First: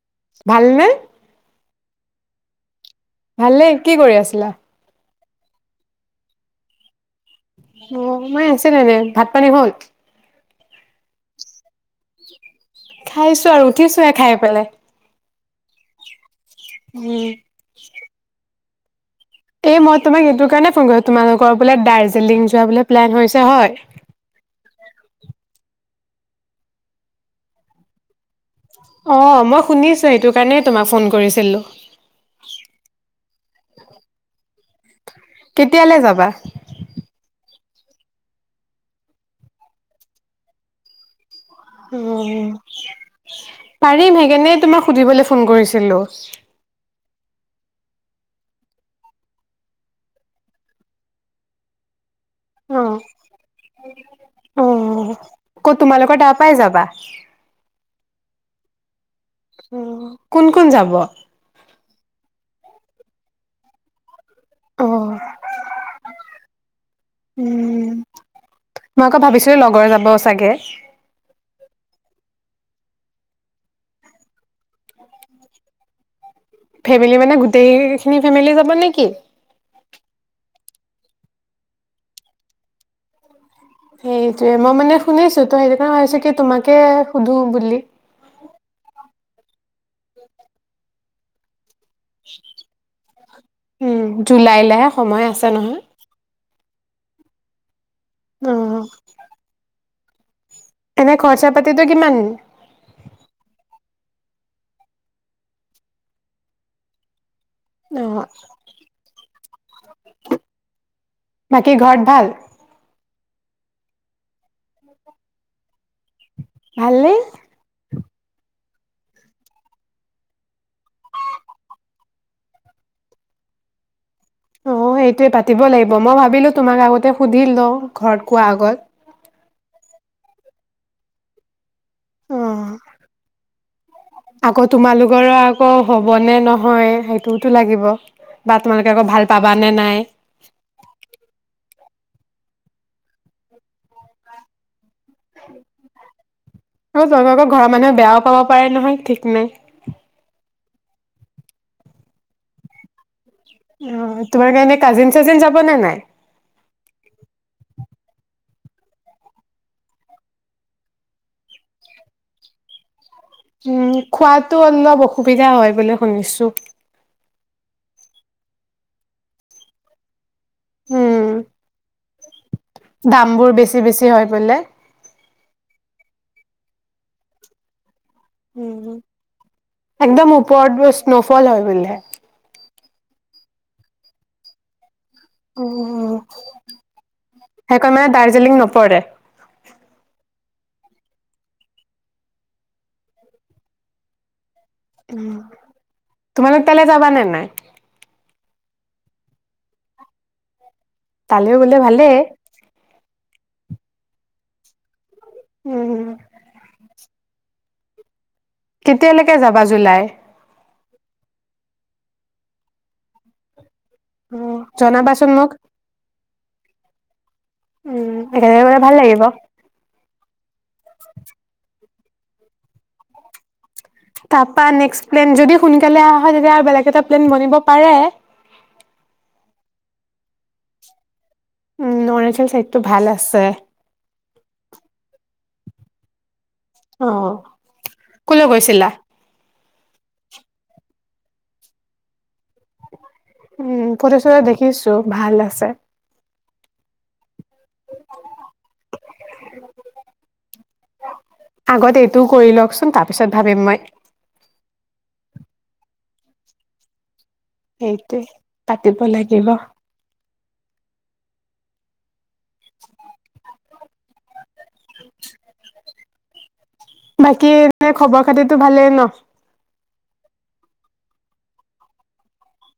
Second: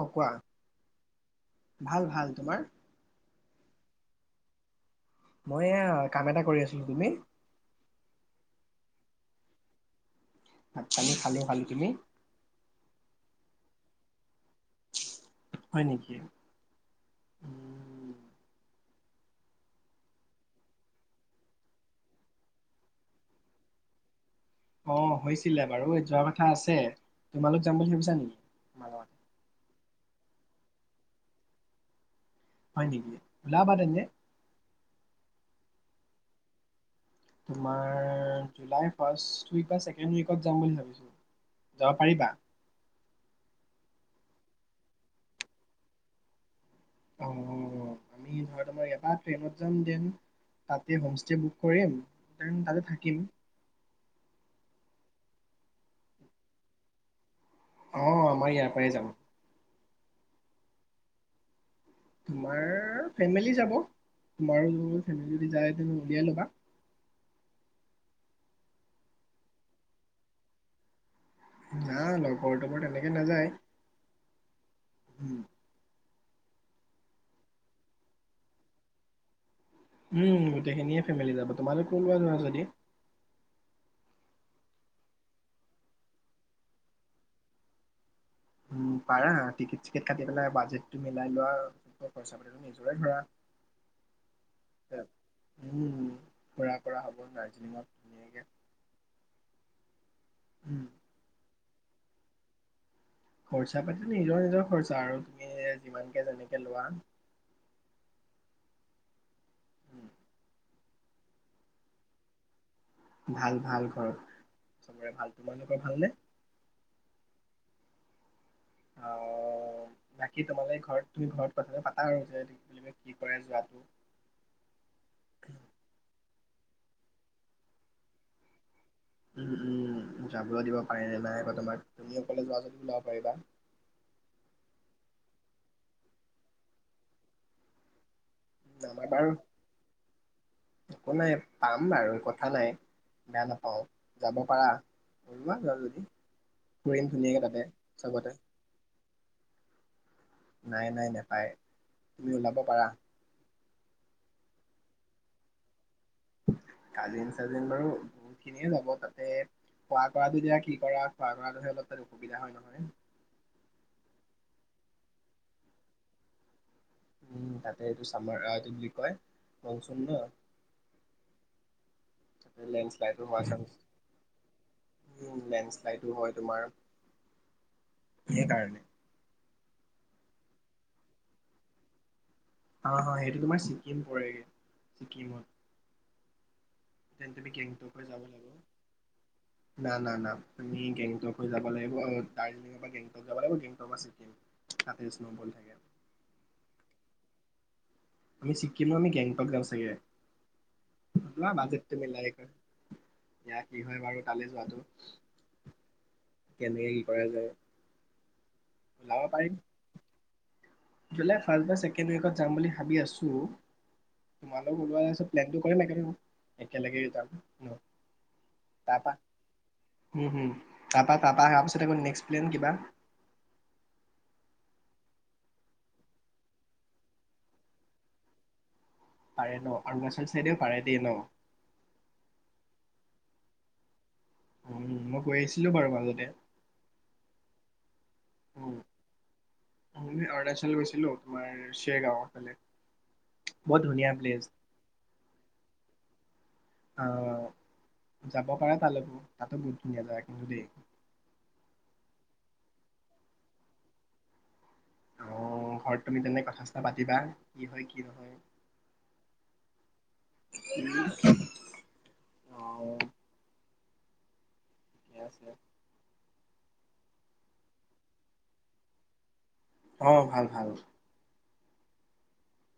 অ কোৱা ভাল নে? ভাল ভাল। তোমাৰ? ভালেই। কি কৰি আছিলা? মই এয়া কাম এটা কৰি আছিলো। তুমি? অ মই এই আছিলো এনে। ভাত-পানী হ'ল? ভাত-পানী খালো খালো। তুমি? খাইছো আৰু উঠিছোহে খাই পেলাই। হয় নেকি? উম, এই মই তোমাক এইেটো কাৰণে ফোন কৰিলো তোমালোকৰ বোলে দাৰ্জিলিং যোৱা বোলে প্লেন হৈছে হয়? অ হৈছিলে বাৰু যোৱা কথা আছে তোমালোক যাম বুলি ভাবিছা নেকি? অ মই শুনিছো সেইটো কাৰণেই তোমাক ফোন কৰিছিলো। হয় নেকি ওলাবা তেন্তে কেতিয়ালে যাবা? তোমাৰ জুলাই ফাৰ্ষ্ট উইক বা চেকেণ্ড উইকত যাম বুলি ভাবিছো। যাব পাৰিবা উম পাৰিম সেইকাৰণে তোমাক সুধিবলে ফোন কৰিছিলো। অ আমি ধৰা তোমাৰ ইয়াৰ পৰা ট্ৰেইনত যাম দেন তাতে হোমষ্টে বুক কৰিম। দেন তাতে অ থাকিম অ ক'ত তোমালোকৰ তাৰ পৰাই যাবা? অ আমাৰ ইয়াৰ পৰাই যাম। উম কোন কোন যাব? তোমাৰ ফেমিলি যাব। তোমাৰো অ' য ফেমিলি যদি যায় উলিয়াই লবা। উম, মই আকৌ ভাবিছিলো লগৰ যাব চাগে। না লগৰ-তগৰ তেনেকে নাযায়। ফেমিলি মানে গোটেইখিনি ফেমিলিয়ে যাব নেকি? উম গোটেইখিনিয়ে ফেমিলি যাবা তোমালোক ওলোৱা যোৱা যদি সেইটোয়ে মই মানে শুনিছো তো সেইটো কাৰণে ভাবিছোঁ কি তোমাকে সুধো বুলি। উম পাৰা টিকেট-চিকেট কাটি পেলাই বাজেটটো মিলাই লোৱা। পইচা পাতিটো নিজৰে ধৰা উম জুলাইলেহে সময় আছে নহয়। কৰা কৰা হ'ব দাৰ্জিলিঙত ধুনীয়াকে অহ উম এনে খৰচা-পাতিটো কিমান? খৰচা-পাতি নিজৰ নিজৰ খৰচা আৰু তুমি যিমানকে যেনেকে লোৱা। অ বাকী ঘৰত ভাল? ভাল ভাল ঘৰত সবৰে ভাল, তোমালোকৰ ভালনে? ভাল নে। আহ! বাকী তোমালৈ ঘৰত তুমি ঘৰত কথাটো পাতা আৰু যে কি কৰে যোৱাটো অ সেইটোয়ে পাতিব লাগিব মই ভাবিলোঁ তোমাক আগতে সুধি লওঁ, ঘৰত কোৱা আগত উম, যাবলৈ দিব পাৰে নে নাই বা তোমাক। তুমি অ অকলে যোৱা যদি ওলাব পাৰিবা। আকৌ তোমালোকৰো আকৌ হ'ব, নে নহয় সেইটোওতো লাগিব। বা তোমালোকে আমাৰ আকৌ বাৰু ভাল পাবা নে নাই একো নাই, পাম বাৰু কথা নাই, বেয়া নাপাওঁ যাব পাৰা। ওলোৱা যাওঁ যদি, ফুৰিম আৰু [inaudible] ধুনীয়াকে তাতে ঘৰৰ মানুহে বেয়াও চবতে। পাব পাৰে নহয় ঠিক এনে। নাই, নাই নাপায়। তুমি ওলাব পাৰা। অ তোমাৰ কাৰণে কাজিন-চাজিন যাব নে নাই? কাজিন-চাজিন বাৰু বহুত খিনিয়ে যাব, তাতে খোৱা টোৱা বিলাক কি কৰা [unintelligible] অসুবিধা হয় নহয়। উম, খোৱাতো অলপ অসুবিধা হয় বুলি শুনিছোঁ। উম, তাতে এইটো চামাৰ এইটো বুলি কয় মনসুন ন। হম। লেণ্ডশ্লাইডো হোৱা দামবোৰ চান্স বেছি বেছি হয় বোলে। এইটো হয় তোমাৰ সেই কাৰণে। উম, একদম ওপৰত বুচ নচলে বোলে। অ অ সেইটো তোমাৰ ছিকিম পৰেগে ছিকিম। অহ। [unintelligible] যাব লাগে? নপৰে। না না না। তুমি গেংটক যাব লাগিব, আৰু দাৰ্জিলিঙৰ পৰা গেংটক যাব লাগিব গেংটকৰ পৰা ছিকিম। তাতে উম, স্ন'ফল থাকে তোমালোক তালে যাবা নে নাই? আমি চিকিম আমি গেংটক যাম চাগে। লোৱা তালৈ গ'লে বাজেটটো ভালেই। মিলাই এয়া কি হয় বাৰু তালৈ যোৱাটো। উম, কেনেই কি কৰা যায়। কেতিয়ালৈকে যাবা জুলাই জুলাইৰ ফাষ্ট বা ছেকেণ্ড উইকত যাম বুলি ভাবি আছোঁ। অ' তোমালোক ওলোৱা হৈছে জনাবাচোন মোক। প্লেনটো কৰিবই লাগে ন। একেলগে যাম। উম, একেলগে গ'লে ভাল তাৰ পৰা? লাগিব। হম হম--তাৰ পৰা তাৰ পৰা [unintelligible] [unintelligible] কিবা তাৰপা নেক্সট প্লেন যদি সোনকালে আহ' তেতিয়া আৰু বেলেগ এটা প্লেন বনিব পাৰে পাৰে ন অৰুণাচল চাইডেও পাৰে দেই ন উম অৰুণাচল চাইডটো ভাল আছে গৈছিলো বাৰু মাজতে অঁ ক'লৈ উম গৈছিলা আমি অৰুণাচল গৈছিলো তোমাৰ শ্বেৰগাঁৱৰ ফালে বহুত উম ধুনীয়া ফটো-চটো প্লেচ দেখিছো ভাল আছে। অঁ যাব পাৰা তালৈকেও তাতো বহুত ধুনীয়া জাগা কিন্তু দেই আগত এইটোও কৰি লওকচোন তাৰপিছত ভাবিম মই অঁ ঘৰত তুমি তেন্তে কথা চথা পাতিবা কি হয় কি সেইটোৱে নহয় পাতিব লাগিব। অ [unintelligible] বাকী এনে খবৰ খাতিতো ভালেই ন অঁ ভাল ভাল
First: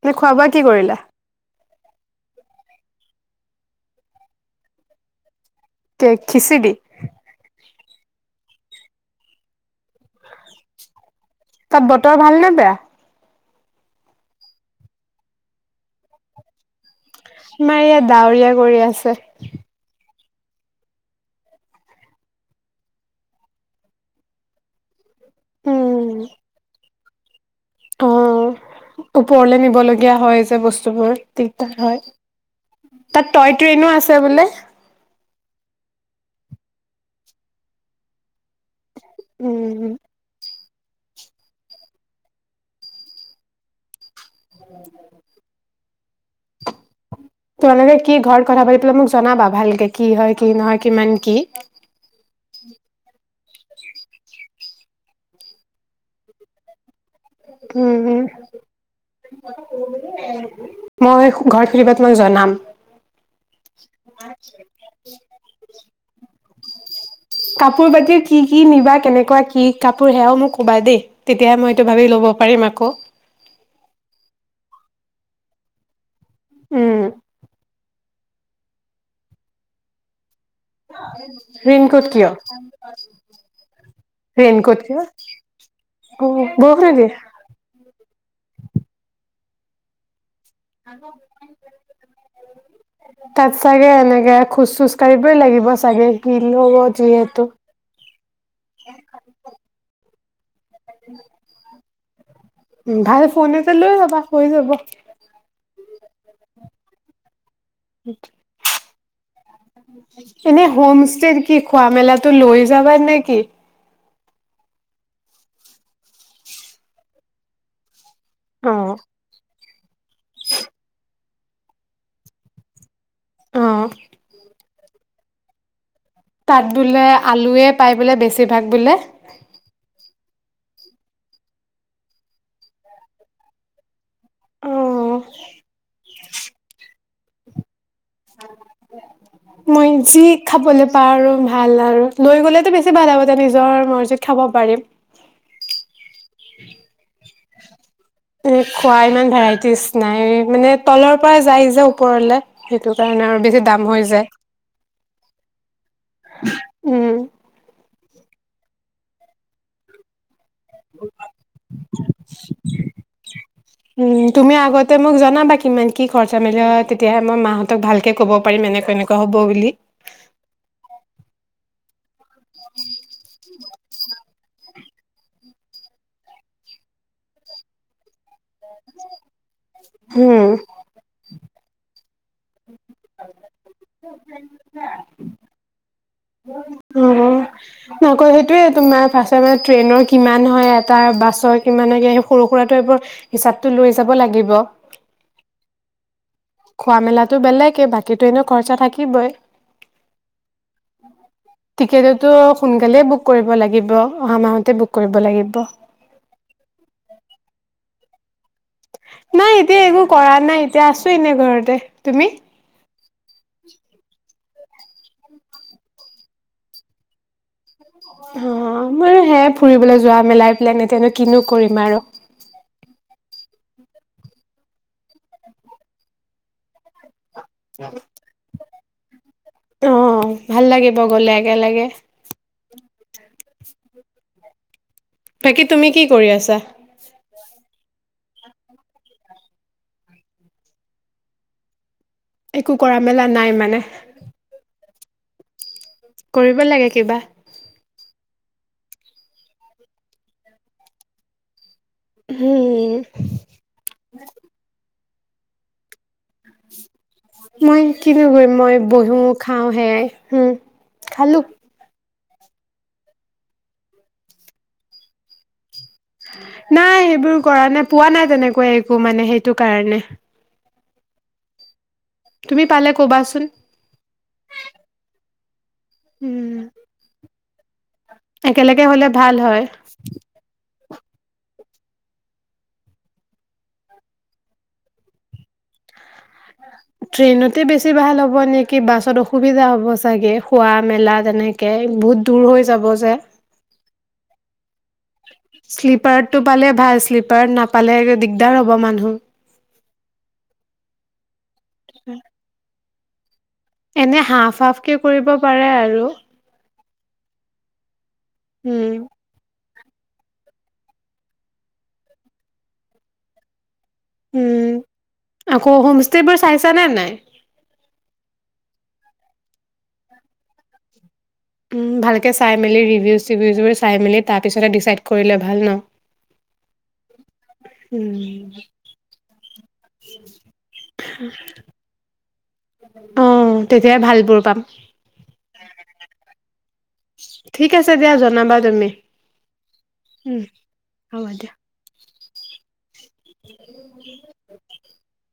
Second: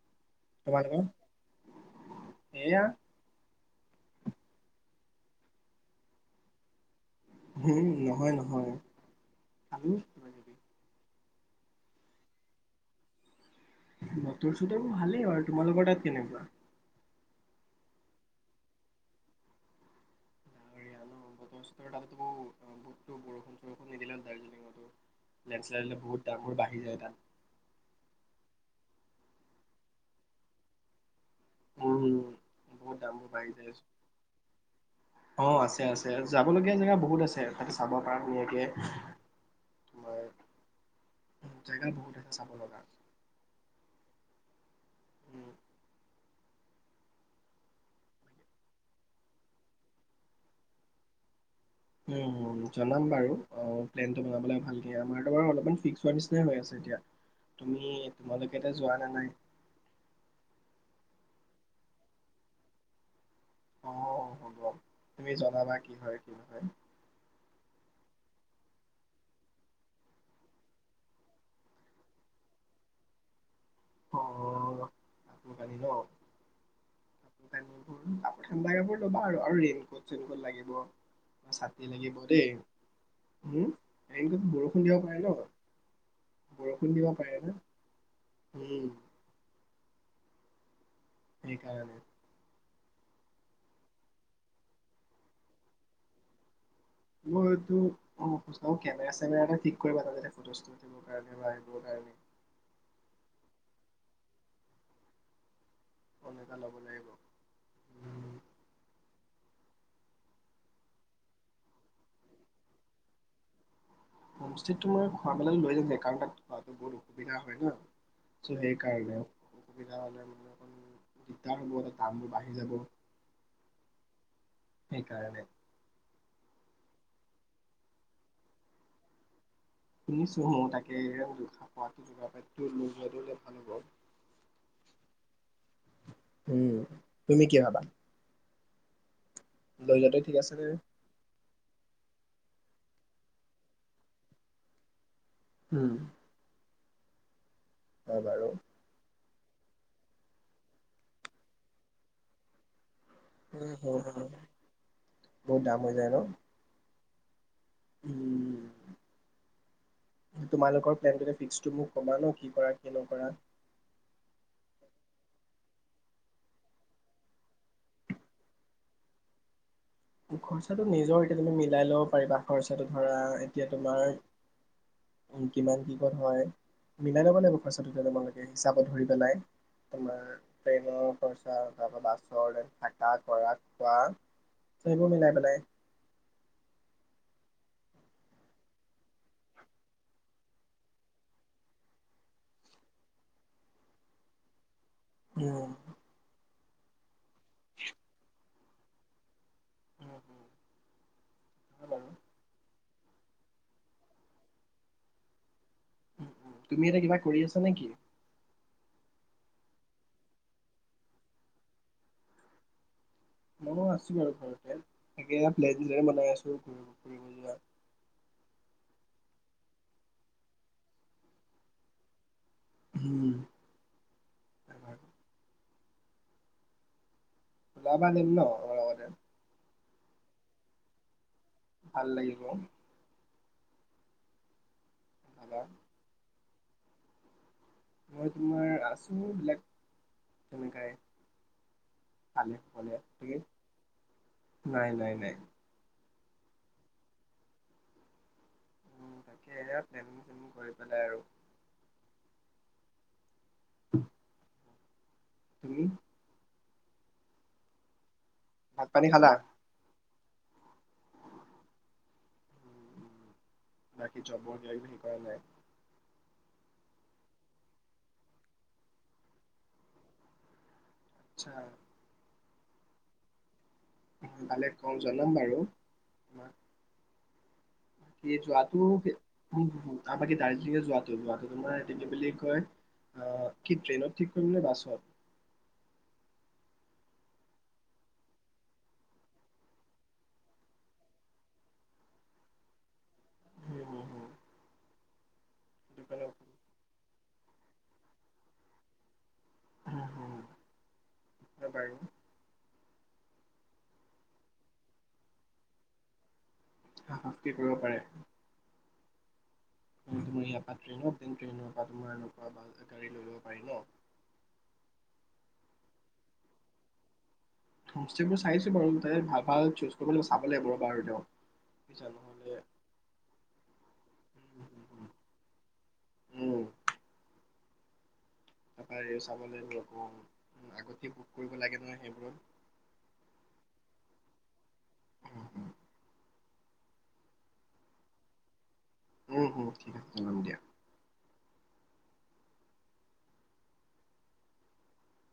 [unintelligible] খোৱা-বোৱা কি কৰিলা তোমালোকৰ এয়া [unintelligible] খিচিৰি উম নহয় নহয় আমি [unintelligible] তাত বতৰ ভাল নে বেয়া? বতৰ-চতৰ ভালেই বাৰু তোমালোকৰ তাত কেনেকুৱা আমাৰ ইয়াত ডাৱৰীয়া কৰি আছে ডাৱৰীয়া ন বতৰ-চতৰ [unintelligible] বৰষুণ-চৰষুণ নিদিলে হ'ল দাৰ্জিলিঙতো লেণ্ডশ্লাইড হ'লে বহুত দামবোৰ বাঢ়ি যায় তাত অঁ ওপৰলে নিবলগীয়া হয় যে বস্তুবোৰ দিগদাৰ হয়। উম, বহুত দামবোৰ তাত বাঢ়ি টয় যায় ট্ৰেইনো আছে বোলে। অ আছে আছে যাবলগীয়া জেগা বহুত আছে তাতে চাব পৰা ধুনীয়াকে উম তোমাৰ জেগা বহুত আছে চাব লগা [unintelligible] উম তোমালোকে কি ঘৰত কথা পাতি পেলাই মোক জনাবা ভালকে কি হয় কি নহয় কিমান কি উম জনাম বাৰু অঁ প্লেনটো বনাব লাগে ভালকে আমাৰতো বাৰু অলপমান ফিক্স হোৱাৰ নিচিনাই হৈ আছে এতিয়া তুমি উম তোমালোকে এতিয়া যোৱা নে নাই [unintelligible] মই ঘৰত সুধি পেলে তোমাক জনাম অঁ হ'ব তুমি জনাবা কি হয় কি নহয় কাপোৰ বাকী কি কি নিবা কেনেকুৱা কি কাপোৰ সেয়াও মোক ক'বা দেই তেতিয়াহে মই এইটো ভাবি ল'ব পাৰিম আকৌ অঁ কাপোৰ-কানি ন উম [unintelligible] লাগিব, চাটনি ৰেইনকোট লাগিব কিয়? দেই, উম ৰেইনকোট বৰষুণ দিব কিয়? পাৰে ন? অ', বৰষুণে বৰষুণ দিব দিয়ে। পাৰে ন? উম [unintelligible] [unintelligible] তাত চগে এনেকে খোজ চোজ কাঢ়িবই লাগিব চাগে কি লগত। মইটো অ' কেমেৰা চেমেৰা এটা ঠিক কৰিবা তাতে। ভাল ফোন [unintelligible] লৈ যবা। হৈ যাব। [unintelligible] [unintelligible] এনেই হোম ষ্টেৰ কি খোৱা মেলাটো লৈ যাবা নে কি? ো মই খোৱাবেলাক লৈ যাম কাৰণ তাত খোৱাাতো বহুত অসুবিধা হয় ন চ সেই অ', কাৰণ। অসুবিধা হ'লে মানে অকণ দিগদাৰ হ'ব দামটোোৰ বাঢ়ি যাব। অ' সেইকাৰণে। তাত বোলে আলুয়ে পাই বোলে বেছিভাগ বোলে? শুনিছো ম তাকে খা পটো যোগাৰ লৈ যোৱালে ভাল হ'ব। অ' উম, তুমি কি ভাবা? মই লৈ যোৱাটো যি ঠিক আছে নে? খাবলৈ পাওঁ আৰু? ভাল আৰু, লৈ গ'লেতো বেছি ভাল হ'ব। তাত নিজৰ মৰ্জিত খাব পাৰিম। উম হয় [unintelligible] বাৰু। ভেৰাইটিজ নাই মানে তলৰ পৰা যায় যে ওপৰলে সেইটো কাৰণে আৰু বেছি উম, দাম হয়, হৈ যায়। হয়। বহুত দাম। হৈ যায় ন? উম উম তোমালোকৰ প্লেনটোতে ফিক্সটো মোক কবা ন। কি কৰা কি নকৰা। উম তুমি আগতে মোক জনাবা, কিমান কি খৰচা মেলি তেতিয়াহে মই মাহঁতক ভালকে ক'ব পাৰিম এনেকুৱা এনেকুৱা হব বুলি। খৰচাটো নিজৰ এতিয়া তুমি মিলাই লব খৰচাতো নিজৰ, এতিয়া তুমি মিলায় ল'ব পাৰিবা। খৰচাটো ধৰা এতিয়া তোমাৰ কিমান কি কত হয় মিলাই লব লাগিব খৰচাটো কেনেকুৱা উম হয়। হিচাপত ধৰি পেলাই তোমাৰ ট্ৰেইনৰ খৰচা, বাছ [unintelligible] থকা কৰা খোৱা সেইবোৰ মিলাই পেলাই। অ নকৌ সেইটোয়ে তোমাৰ পা মানে ট্ৰেইনৰ কিমান হয় এটা বাছৰ কিমান হয় সেই সৰু সুৰাটো এইবোৰ হিচাপটো লৈ যাব লাগিব। উম। খোৱা মেলা। টো বেলেকে বাকীটো এনেও খৰচা থাকিবই। উম, উম, হয় বাৰু ঠিকেতেতো শুন বেলেগ বুক কৰিব লাগিব, অহা মাহতে বুক কৰিব লাগিব। উম, উম, তুমি এতিয়া কিবা কৰি আছা নেকি? নাই, এতিয়া একো কৰা নাই, এতিয়া আছো এনে ঘৰতে তুমি? মই আছোঁ আৰু ঘৰত। [inaudible] তাকে এয়া [inaudible] বনাই আছো ঘূৰিব ফুৰিব যোৱা। হ ', ময়ো হেয়া ফুৰিবলৈ যোৱা মেলাই প্লেন এতিয়াানো কিনো কৰিম আৰু। উম। [unintelligible] বাম আনিম ন? লগতে? অ', ভাল লাগিব গ'লে। একেলগে ভাল লাগিব। ওলাবা। বাকী তুমি কি কৰি আছা? [inaudible] মই তোমাৰ, আছো বিলাক তেনেকাই। ভালে একো কুশলে কৰা মেলা নাই মানে? নে। কৰিব লাগে কিবা। উম তাকে, এয়া প্লেনিং চেনিং কৰি পেলাই আৰু। হম। [inaudible] তুমি? মই এক কিভিউ কৰিম মই, ভাত পানী বহো খালা? খাওঁ হেয়াই। হম, খালো। উম, উম। বাকী জবৰ কিবা কিবি হেৰি কৰা নাই? নাই, হেইবোৰ কৰা নাই, পোৱা নাই তেনেকুৱা একো মানে হেটো কাৰণে। আচ্ছা। তুমি পালে ক'বাচোন। অ', পালে কম, জনাম বাৰু। উম। কি একেলগে যোৱাটোও হলে কি, ভাল হয় উম, হম, হম, তাৰপা কি দাৰ্জিয়ে যোৱা। কে বোৱাটো তোমাৰ কি বুলি কয়, আ, কি ট্ৰেইনত ঠিক কৰিম নে, বাছত? ট্ৰেইনতে বেছি ভাল হ'ব নেকি, বাছত অসুবিধা হ'ব চাগে, খোৱা- মেলা তেনেকে বহুত দূৰ হৈ যাব যে। হম, হম, হম। সেইটো কাৰণে শ্লীপাৰতটো পালে ভাল, শ্লীপাৰত নাপালে দিগদাৰ হ'ব মানুহ। অ পাৰি। এনে হাফ হাফ কে কৰিব পাৰে আৰু। হা কি কৰিব পাৰে। উম। তুমি ইয়াৰ পৰা ট্ৰেইনত, ট্ৰেইনৰ পৰা তোমাৰ এনেকুৱা বা গাড়ী লৈ লব পাৰি ন। উম, আকৌ হোমষ্টে বোৰ চাইছা নে নাই? হোমষ্টেবোৰ চাইছো বাৰু তে, ভাল ভাল চুজ কৰিবলৈ চাব লাগিব বাৰু তেওঁ উম বুজিছা ভালকে নহ'লে চাই মেলি ৰিভিউজ চিভিউজবোৰ চাই মেলি তাৰ উম, পিছতে উম, ডিচাইড উম। কৰিলে ভাল ন, উম, উম। তাৰপৰা এই চাব লাগিব অ আগতেই বুক কৰিব লাগে ন সেইবোৰ। অঁ, তেতিয়াই ভালবোৰ পাম। উম, উম, ঠিক আছে দিয়া জনাবা তুমি। উম হম ঠিক আছে জনাম উম, দিয়া। হ'ব দিয়া [unintelligible]